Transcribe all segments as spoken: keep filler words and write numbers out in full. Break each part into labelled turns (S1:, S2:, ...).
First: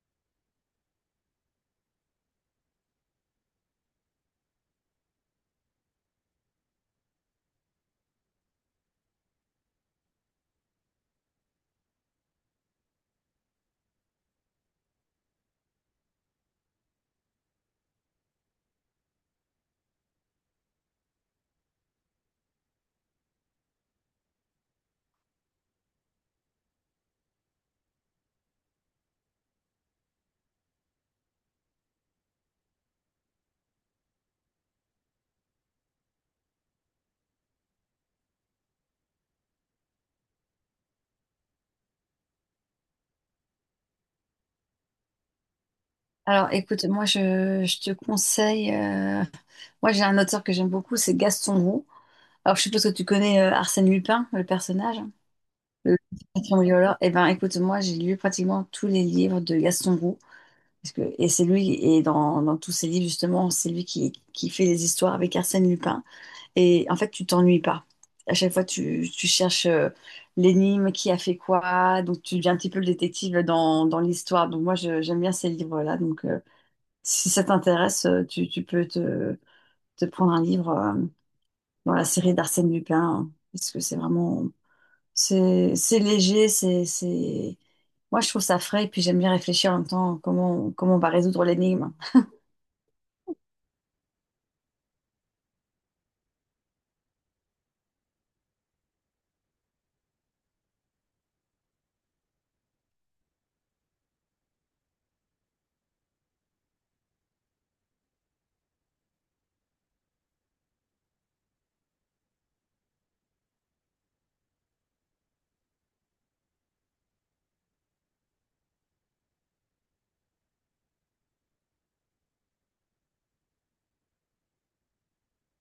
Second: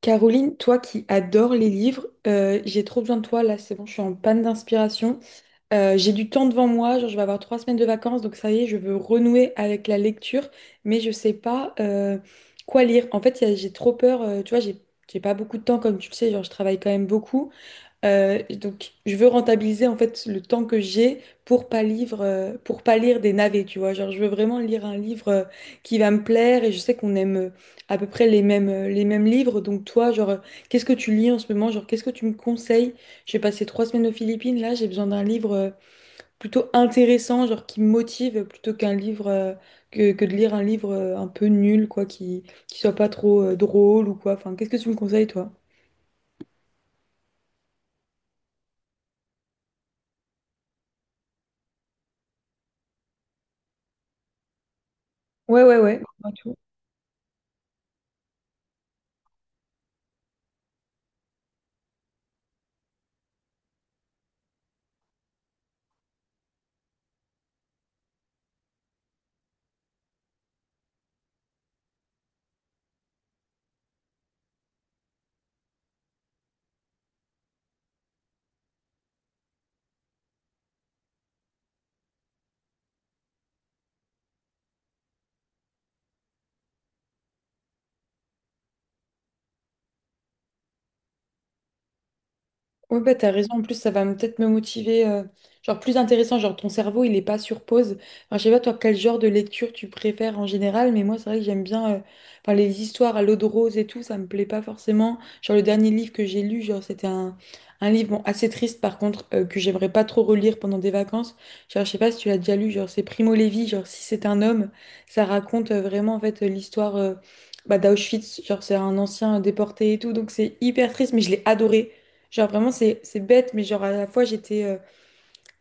S1: Caroline, toi qui adores les livres, euh, j'ai trop besoin de toi là, c'est bon, je suis en panne d'inspiration. Euh, j'ai du temps devant moi, genre je vais avoir trois semaines de vacances, donc ça y est, je veux renouer avec la lecture, mais je sais pas euh, quoi lire. En fait, y a- j'ai trop peur, euh, tu vois, j'ai j'ai pas beaucoup de temps comme tu le sais, genre je travaille quand même beaucoup, euh, donc, je veux rentabiliser en fait le temps que j'ai pour pas lire, euh, pour pas lire des navets, tu vois. Genre, je veux vraiment lire un livre euh, qui va me plaire et je sais qu'on aime euh, à peu près les mêmes, euh, les mêmes livres. Donc, toi, genre, euh, qu'est-ce que tu lis en ce moment? Genre, qu'est-ce que tu me conseilles? Je vais passer trois semaines aux Philippines. Là, j'ai besoin d'un livre euh, plutôt intéressant, genre qui me motive plutôt qu'un livre euh, que, que de lire un livre euh, un peu nul, quoi, qui, qui soit pas trop euh, drôle ou quoi. Enfin, qu'est-ce que tu me conseilles, toi?
S2: Alors, écoute, moi, je, je te conseille. euh, Moi, j'ai un auteur que j'aime beaucoup, c'est Gaston Roux. Alors, je suppose que tu connais euh, Arsène Lupin, le personnage, hein,
S1: Ouais, ouais,
S2: le
S1: ouais.
S2: patron violeur. Eh ben, écoute, moi, j'ai lu pratiquement tous les livres de Gaston Roux. Parce que, et c'est lui, et dans, dans tous ses livres, justement, c'est lui qui, qui fait les histoires avec Arsène Lupin. Et en fait, tu t'ennuies pas. À chaque fois, tu, tu cherches euh, l'énigme, qui a fait quoi. Donc, tu deviens un petit peu le détective dans, dans l'histoire. Donc, moi, je- j'aime bien ces livres-là. Donc, euh, si ça t'intéresse, euh, tu, tu peux te, te prendre un livre euh, dans la série d'Arsène Lupin, hein, parce que c'est vraiment, c'est c'est léger, c'est, c'est, moi je trouve ça frais, et puis j'aime bien réfléchir en même temps comment, comment on va résoudre l'énigme.
S1: Ouais, bah, t'as raison. En plus, ça va me- peut-être me motiver. euh, genre, plus intéressant. Genre, ton cerveau, il est pas sur pause. Enfin, je sais pas, toi, quel genre de lecture tu préfères en général, mais moi, c'est vrai que j'aime bien euh, enfin, les histoires à l'eau de rose et tout. Ça me plaît pas forcément. Genre, le dernier livre que j'ai lu, genre, c'était un, un livre bon, assez triste, par contre, euh, que j'aimerais pas trop relire pendant des vacances. Genre, je sais pas si tu l'as déjà lu. Genre, c'est Primo Levi. Genre, si c'est un homme, ça raconte euh, vraiment, en fait, euh, l'histoire. euh, bah, d'Auschwitz, genre c'est un ancien déporté et tout, donc c'est hyper triste, mais je l'ai adoré. Genre vraiment c'est c'est bête, mais genre à la fois j'étais euh,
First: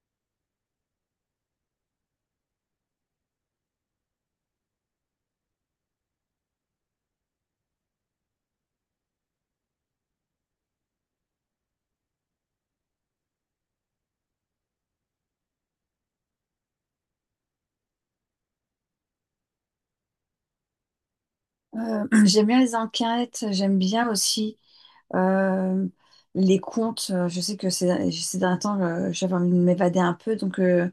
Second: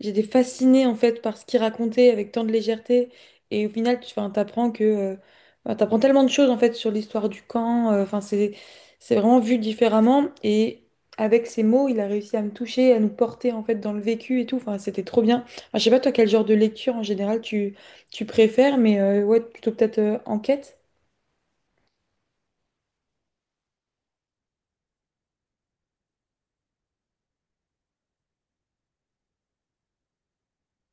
S1: j'étais fascinée en fait par ce qu'il racontait avec tant de légèreté. Et au final, tu enfin, t'apprends que euh, enfin, t'apprends tellement de choses en fait sur l'histoire du camp. euh, Enfin c'est c'est vraiment vu différemment. Et avec ses mots, il a réussi à me toucher, à nous porter en fait dans le vécu et tout. Enfin c'était trop bien. Enfin, je sais pas toi quel genre de lecture en général tu tu préfères, mais euh, ouais plutôt peut-être euh, enquête.
S2: Euh, j'aime bien les enquêtes, j'aime bien aussi euh, les contes. Euh, Je sais que ces, ces derniers temps, euh, j'avais envie de m'évader un peu, donc euh,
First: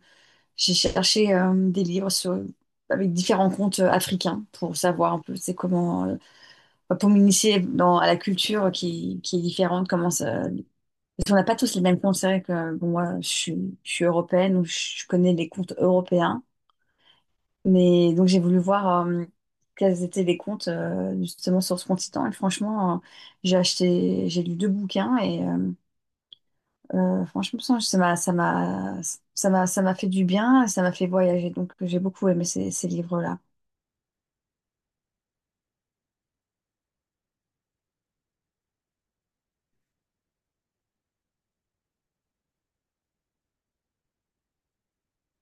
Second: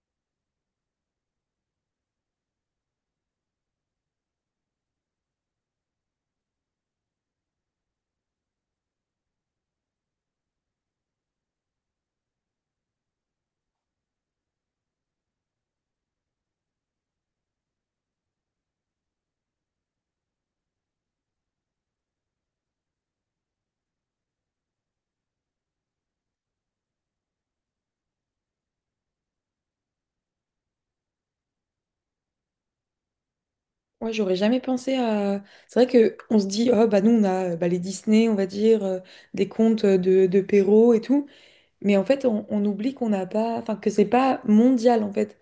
S2: j'ai cherché euh, des livres sur- avec différents contes euh, africains pour savoir un peu c'est comment, euh, pour m'initier dans- à la culture qui, qui est différente. Comment ça, parce qu'on n'a pas tous les mêmes contes. C'est vrai que bon, moi, je suis, je suis européenne, donc je connais les contes européens. Mais donc j'ai voulu voir euh, quels étaient les comptes euh, justement sur ce continent. Et franchement, euh, j'ai acheté, j'ai lu deux bouquins et euh, euh, franchement, ça ça m'a, ça m'a, ça m'a, ça m'a fait du bien, ça m'a fait voyager. Donc j'ai beaucoup aimé ces, ces livres-là.
S1: Ouais, j'aurais jamais pensé à. C'est vrai que on se dit, oh bah nous on a euh, bah, les Disney, on va dire, euh, des contes euh, de, de Perrault et tout, mais en fait on, on oublie qu'on n'a pas, enfin que c'est pas mondial en fait.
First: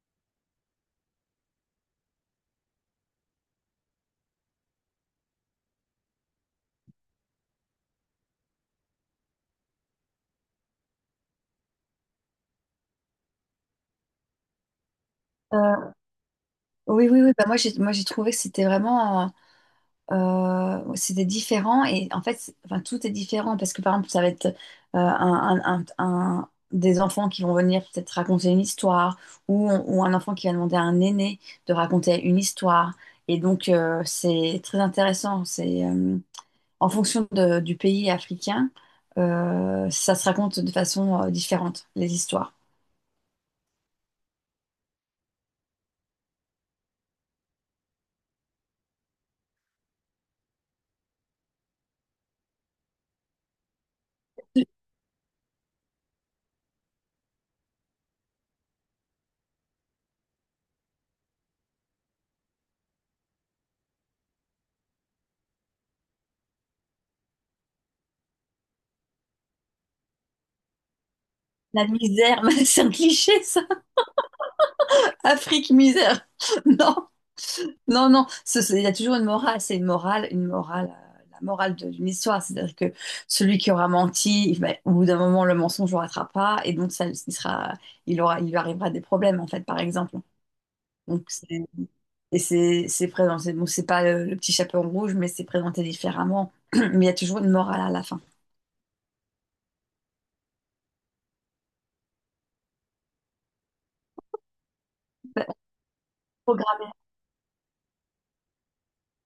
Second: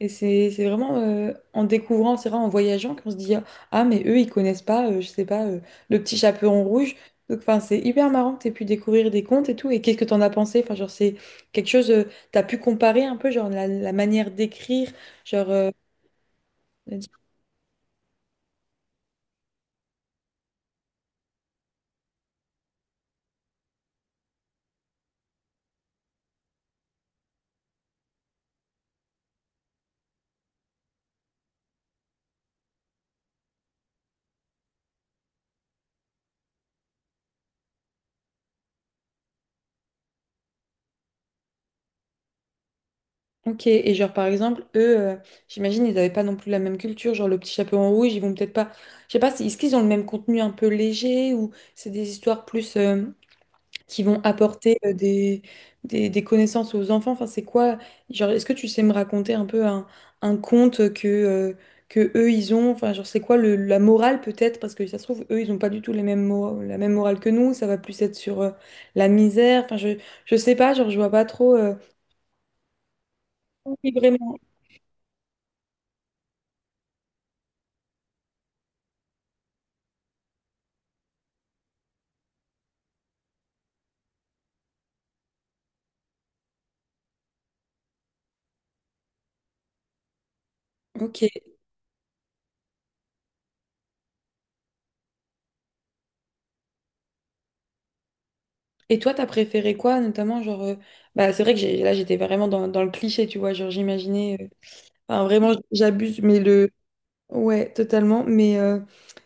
S1: Et c'est c'est vraiment euh, en découvrant, c'est vrai en voyageant qu'on se dit, ah mais eux ils connaissent pas, euh, je sais pas, euh, le petit chaperon rouge. Donc enfin c'est hyper marrant que t'aies pu découvrir des contes et tout. Et qu'est-ce que t'en as pensé? Enfin genre c'est quelque chose, euh, t'as pu comparer un peu genre la, la manière d'écrire, genre. euh,
S2: Euh, oui, oui, oui. Bah, moi, j'ai, moi, j'ai trouvé que c'était vraiment euh, euh, c'était différent et en fait, c'est- enfin, tout est différent parce que par exemple, ça va être euh, un, un- un- un- des enfants qui vont venir peut-être raconter une histoire ou, ou un enfant qui va demander à un aîné de raconter une histoire. Et donc, euh, c'est très intéressant. C'est euh, en fonction de- du pays africain, euh, ça se raconte de façon euh, différente, les histoires.
S1: Ok, et genre par exemple, eux, euh, j'imagine, ils n'avaient pas non plus la même culture, genre le petit chaperon rouge, ils vont peut-être pas, je sais pas, c'est- est-ce qu'ils ont le même contenu un peu léger ou c'est des histoires plus euh, qui vont apporter euh, des, des, des connaissances aux enfants, enfin c'est quoi, genre est-ce que tu sais me raconter un peu un, un conte que, euh, que eux ils ont, enfin genre c'est quoi le, la morale peut-être, parce que ça se trouve, eux ils ont pas du tout les mêmes mora- la même morale que nous, ça va plus être sur euh, la misère, enfin je, je sais pas, genre je vois pas trop, euh,
S2: La misère, c'est un cliché, ça.
S1: Oui, vraiment,
S2: Afrique, misère. Non. Non, non, ce- ce- il y a toujours une morale, c'est une morale, une morale, euh, la morale de- d'une histoire, c'est-à-dire que celui qui aura menti, ben, au bout d'un moment, le mensonge ne rattrape pas, et donc ça, il sera, il aura, il lui arrivera des problèmes, en fait, par exemple. Donc,
S1: ok.
S2: c'est- et c'est c'est présenté, bon, c'est pas euh, le, petit chaperon rouge, mais c'est présenté différemment, mais il y a toujours une morale à la fin.
S1: Et toi, t'as préféré quoi, notamment, genre, euh, bah, c'est vrai que j'ai- là, j'étais vraiment dans, dans le cliché, tu vois, genre, j'imaginais, euh, enfin,
S2: Ben,
S1: vraiment, j'abuse, mais le,
S2: programmer.
S1: ouais, totalement, mais, euh,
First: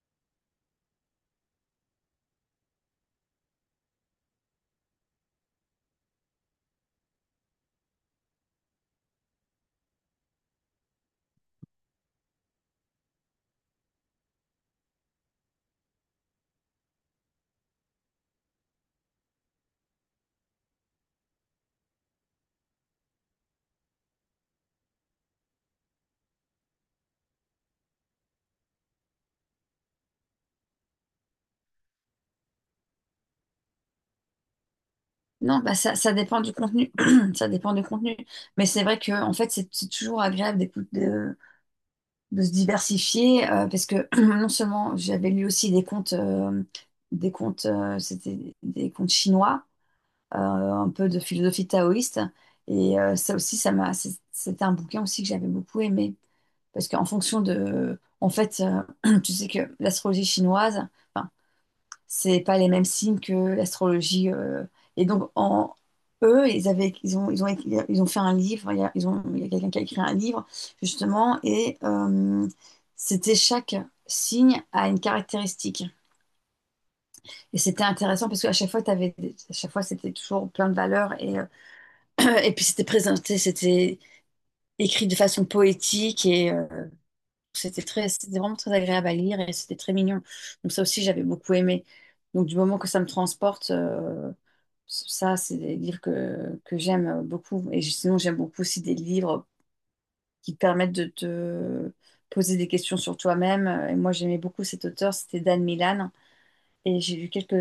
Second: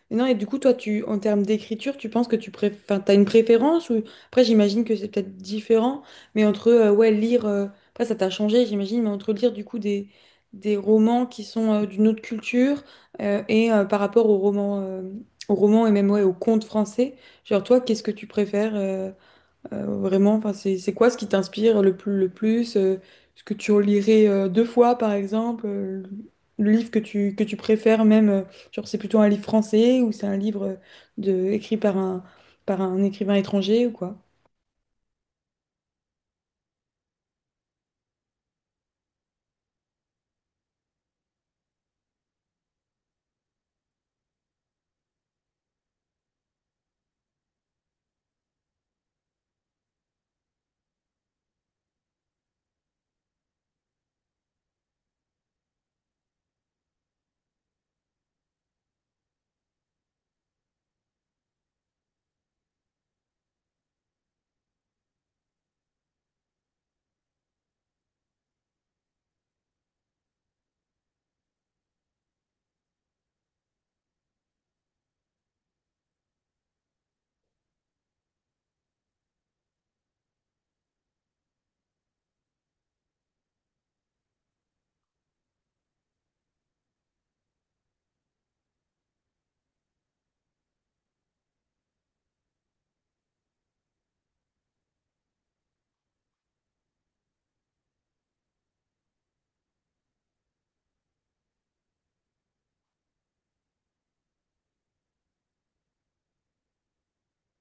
S1: mais non, et du coup, toi, tu, en termes d'écriture, tu penses que tu préfères, enfin, t'as une préférence, ou, après, j'imagine que c'est peut-être différent, mais entre, euh, ouais, lire, euh, après, ça t'a changé, j'imagine, mais entre lire, du coup, des, des romans qui sont euh, d'une autre culture, euh, et euh, par rapport aux romans, euh, aux romans, et même, ouais, aux contes français, genre, toi, qu'est-ce que tu préfères? euh, euh, vraiment, enfin, c'est c'est quoi ce qui t'inspire le plus, le plus? euh, ce que tu relirais euh, deux fois, par exemple? euh, le livre que tu, que tu préfères même, euh, genre c'est plutôt un livre français ou c'est un livre euh, de, écrit par un, par un écrivain étranger ou quoi?
S2: Non, bah ça, ça dépend du contenu, ça dépend du contenu, mais c'est vrai que, en fait, c'est c'est toujours agréable d'écouter, de se diversifier euh, parce que non seulement j'avais lu aussi des comptes, euh, des comptes, euh, c'était des comptes chinois, euh, un peu de philosophie taoïste. Et euh, ça aussi, ça m'a, c'est- c'était un bouquin aussi que j'avais beaucoup aimé parce qu'en fonction de, en fait, euh, tu sais que l'astrologie chinoise, enfin, c'est pas les mêmes signes que l'astrologie. Euh. Et donc, en, eux, ils avaient, ils ont, ils ont, écrit- ils ont fait un livre, il y a, ils ont, il y a quelqu'un qui a écrit un livre, justement, et euh, c'était chaque signe a une caractéristique. Et c'était intéressant parce qu'à chaque fois, t'avais, des- à chaque fois, c'était toujours plein de valeurs et, euh, et puis c'était présenté, c'était écrit de façon poétique et euh, c'était très, c'était vraiment très agréable à lire et c'était très mignon. Donc ça aussi, j'avais beaucoup aimé. Donc du moment que ça me transporte, euh, ça, c'est des livres que, que j'aime beaucoup. Et sinon, j'aime beaucoup aussi des livres qui permettent de te poser des questions sur toi-même. Et moi, j'aimais beaucoup cet auteur, c'était Dan Milan. Et j'ai lu quelques,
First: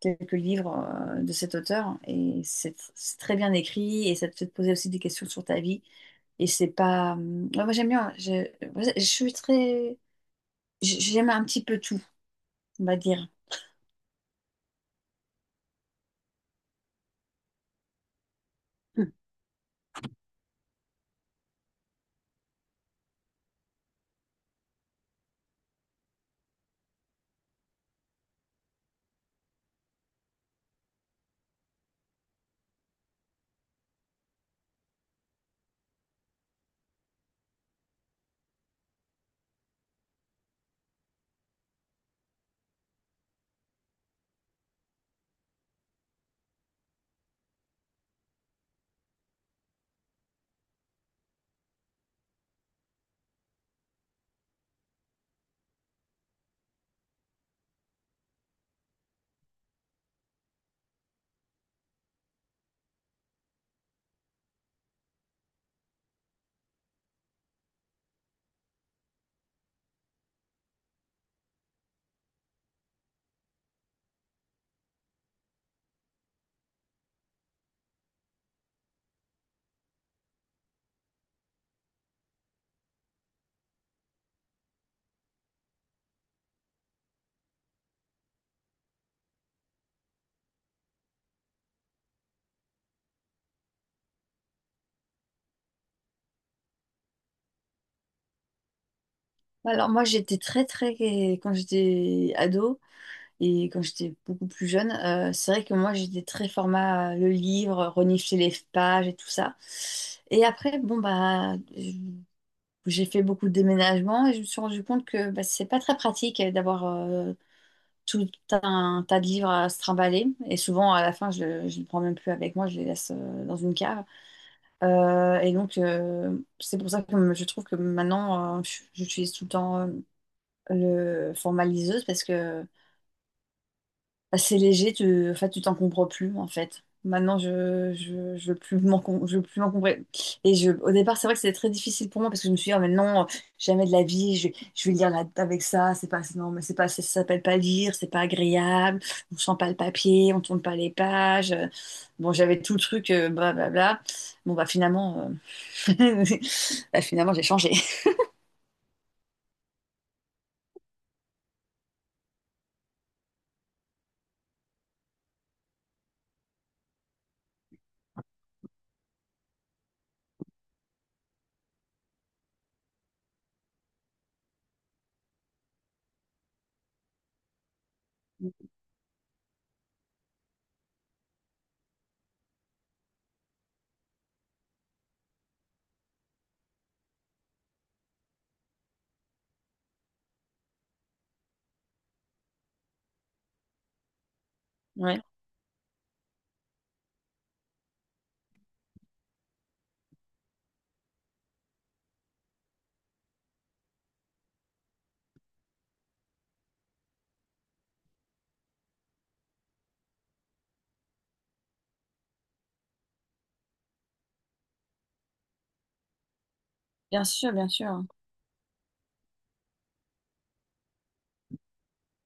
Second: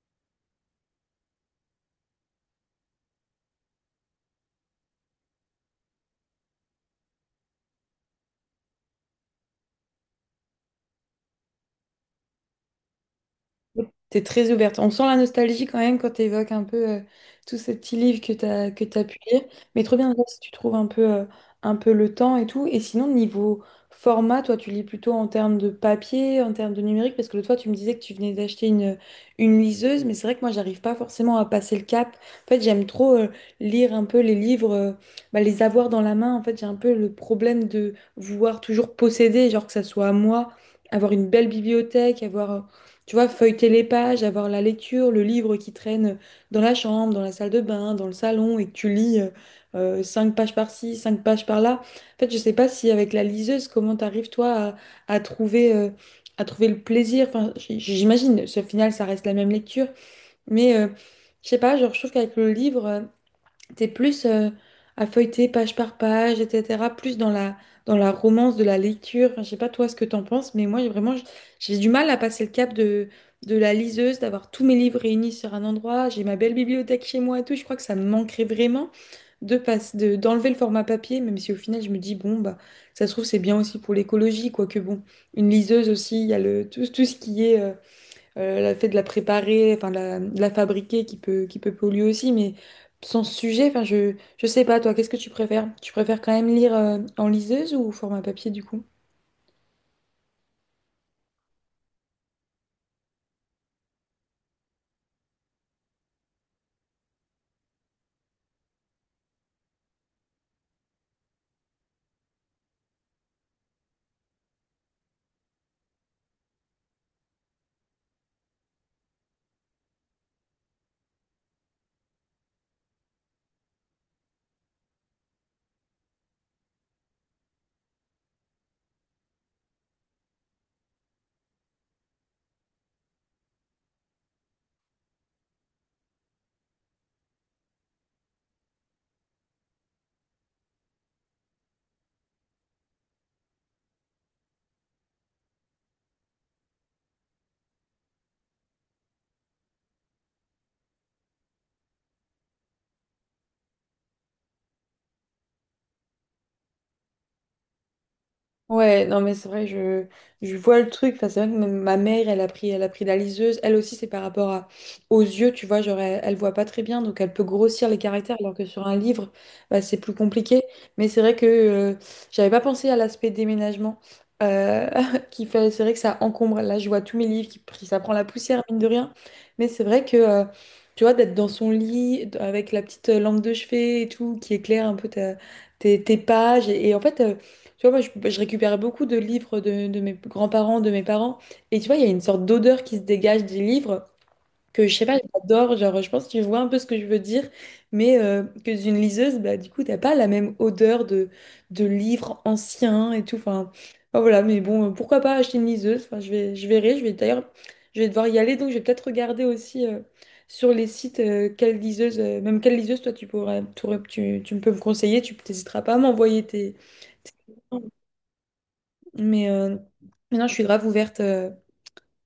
S2: quelques livres euh, de cet auteur. Et c'est c'est très bien écrit et ça te fait te poser aussi des questions sur ta vie. Et c'est pas. Hum, ouais, moi, j'aime bien. Je, je suis très. J- J'aime un petit peu tout, on va dire.
S1: T'es très ouverte. On sent la nostalgie quand même quand tu évoques un peu euh, tous ces petits livres que t'as que t'as
S2: Hum.
S1: pu lire. Mais trop bien déjà, si tu trouves un peu, euh, un peu le temps et tout. Et sinon, niveau format, toi, tu lis plutôt en termes de papier, en termes de numérique, parce que l'autre fois, tu me disais que tu venais d'acheter une, une liseuse, mais c'est vrai que moi, j'arrive pas forcément à passer le cap. En fait, j'aime trop euh, lire un peu les livres, euh, bah, les avoir dans la main. En fait, j'ai un peu le problème de vouloir toujours posséder, genre que ça soit à moi, avoir une belle bibliothèque, avoir... euh, tu vois, feuilleter les pages, avoir la lecture, le livre qui traîne dans la chambre, dans la salle de bain, dans le salon, et que tu lis euh, euh, cinq pages par-ci, cinq pages par-là. En fait, je sais pas si avec la liseuse, comment t'arrives toi à, à trouver, euh, à trouver le plaisir. Enfin, j- j'imagine, ce final, ça reste la même lecture, mais euh, je sais pas, genre, je trouve qu'avec le livre. T'es plus euh, à feuilleter page par page, et cetera. Plus dans la, dans la romance de la lecture. Enfin, je sais pas toi ce que t'en penses, mais moi j'ai vraiment j- j'ai du mal à passer le cap de, de la liseuse, d'avoir tous mes livres réunis sur un endroit. J'ai ma belle bibliothèque chez moi et tout. Je crois que ça me manquerait vraiment de passer, de, d'enlever le format papier, même si au final je me dis bon bah ça se trouve c'est bien aussi pour l'écologie, quoique bon une liseuse aussi il y a le tout, tout ce qui est euh, euh, le fait de la préparer, enfin de la, de la fabriquer qui peut, qui peut polluer aussi, mais sans ce sujet, enfin je, je sais pas, toi, qu'est-ce que tu préfères? Tu préfères quand même lire euh, en liseuse ou au format papier du coup?
S2: Alors, moi, j'étais très, très. Quand j'étais ado, et quand j'étais beaucoup plus jeune, euh, c'est vrai que moi j'étais très format euh, le livre, renifler les pages et tout ça. Et après, bon bah je- j'ai fait beaucoup de déménagements et je me suis rendu compte que bah, c'est pas très pratique euh, d'avoir euh, tout un tas de livres à se trimballer. Et souvent à la fin, je ne les prends même plus avec moi, je les laisse euh, dans une cave. Euh, et donc euh, c'est pour ça que je trouve que maintenant euh, je- j'utilise tout le temps euh, le format liseuse parce que bah, c'est léger, tu, en fait, tu t'en comprends plus, en fait. Maintenant, je, je, je veux plus m'en, com- je veux plus m'encombrer. Et je, au départ, c'est vrai que c'était très difficile pour moi parce que je me suis dit, oh, mais non, jamais de la vie, je, je vais lire là- avec ça, c'est pas, non, mais c'est pas, ça s'appelle pas lire, c'est pas agréable, on sent pas le papier, on tourne pas les pages. Bon, j'avais tout le truc, euh, blablabla. Bon, bah, finalement, euh, bah, finalement, j'ai changé.
S1: Ouais, non mais c'est vrai, je, je vois le truc. Enfin, c'est vrai que même ma mère, elle a pris, elle a pris la liseuse. Elle aussi, c'est par rapport à, aux yeux, tu vois, genre elle, elle voit pas très bien, donc elle peut grossir les caractères, alors que sur un livre, bah, c'est plus compliqué. Mais c'est vrai que euh, j'avais pas pensé à l'aspect déménagement, euh, qui fait, c'est vrai que ça encombre. Là, je vois tous mes livres qui pris- ça prend la poussière mine de rien. Mais c'est vrai que euh, tu vois, d'être dans son lit d- avec la petite euh, lampe de chevet et tout, qui éclaire un peu ta- tes, tes pages, et, et en fait. euh, tu vois, moi, je, je récupère beaucoup de livres de, de mes grands-parents, de mes parents. Et tu vois, il y a une sorte d'odeur qui se dégage des livres que, je sais pas,
S2: Ouais,
S1: j'adore. Genre, je pense que tu vois un peu ce que je veux dire. Mais euh, que d'une liseuse, bah, du coup, t'as pas la même odeur de, de livres anciens et tout. Enfin, enfin, voilà. Mais bon, euh, pourquoi pas acheter une liseuse? Enfin, je vais, je verrai. Je vais d'ailleurs, je vais devoir y aller. Donc, je vais peut-être regarder aussi euh, sur les sites euh, quelle liseuse, euh, même quelle liseuse, toi, tu pourrais, tu, tu peux me conseiller. Tu n'hésiteras pas à m'envoyer tes...
S2: bien sûr, bien
S1: tes-
S2: sûr.
S1: mais euh, maintenant, je suis grave ouverte, euh,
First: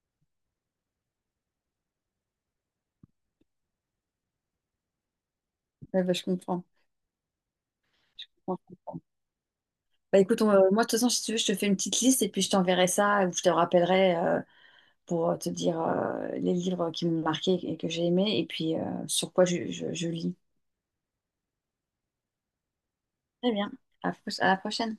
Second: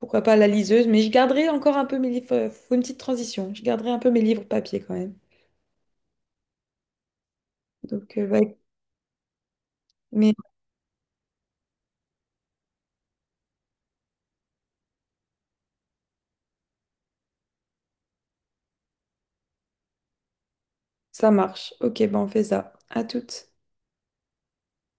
S1: pourquoi pas à la liseuse, mais je garderai encore un peu mes livres. euh, faut une petite transition. Je garderai un peu mes livres papier quand même.
S2: Ouais, bah, je comprends.
S1: Donc, euh,
S2: Je
S1: ouais,
S2: comprends. Bah
S1: mais
S2: écoute, on- euh, moi de toute façon, si tu veux, je te fais une petite liste et puis je t'enverrai ça ou je te rappellerai euh, pour euh, te dire euh, les livres qui m'ont marqué et que j'ai aimé et puis euh, sur quoi je, je- je lis.
S1: ça marche. Ok, ben on fait ça. À toutes.
S2: Très bien. À, à la prochaine.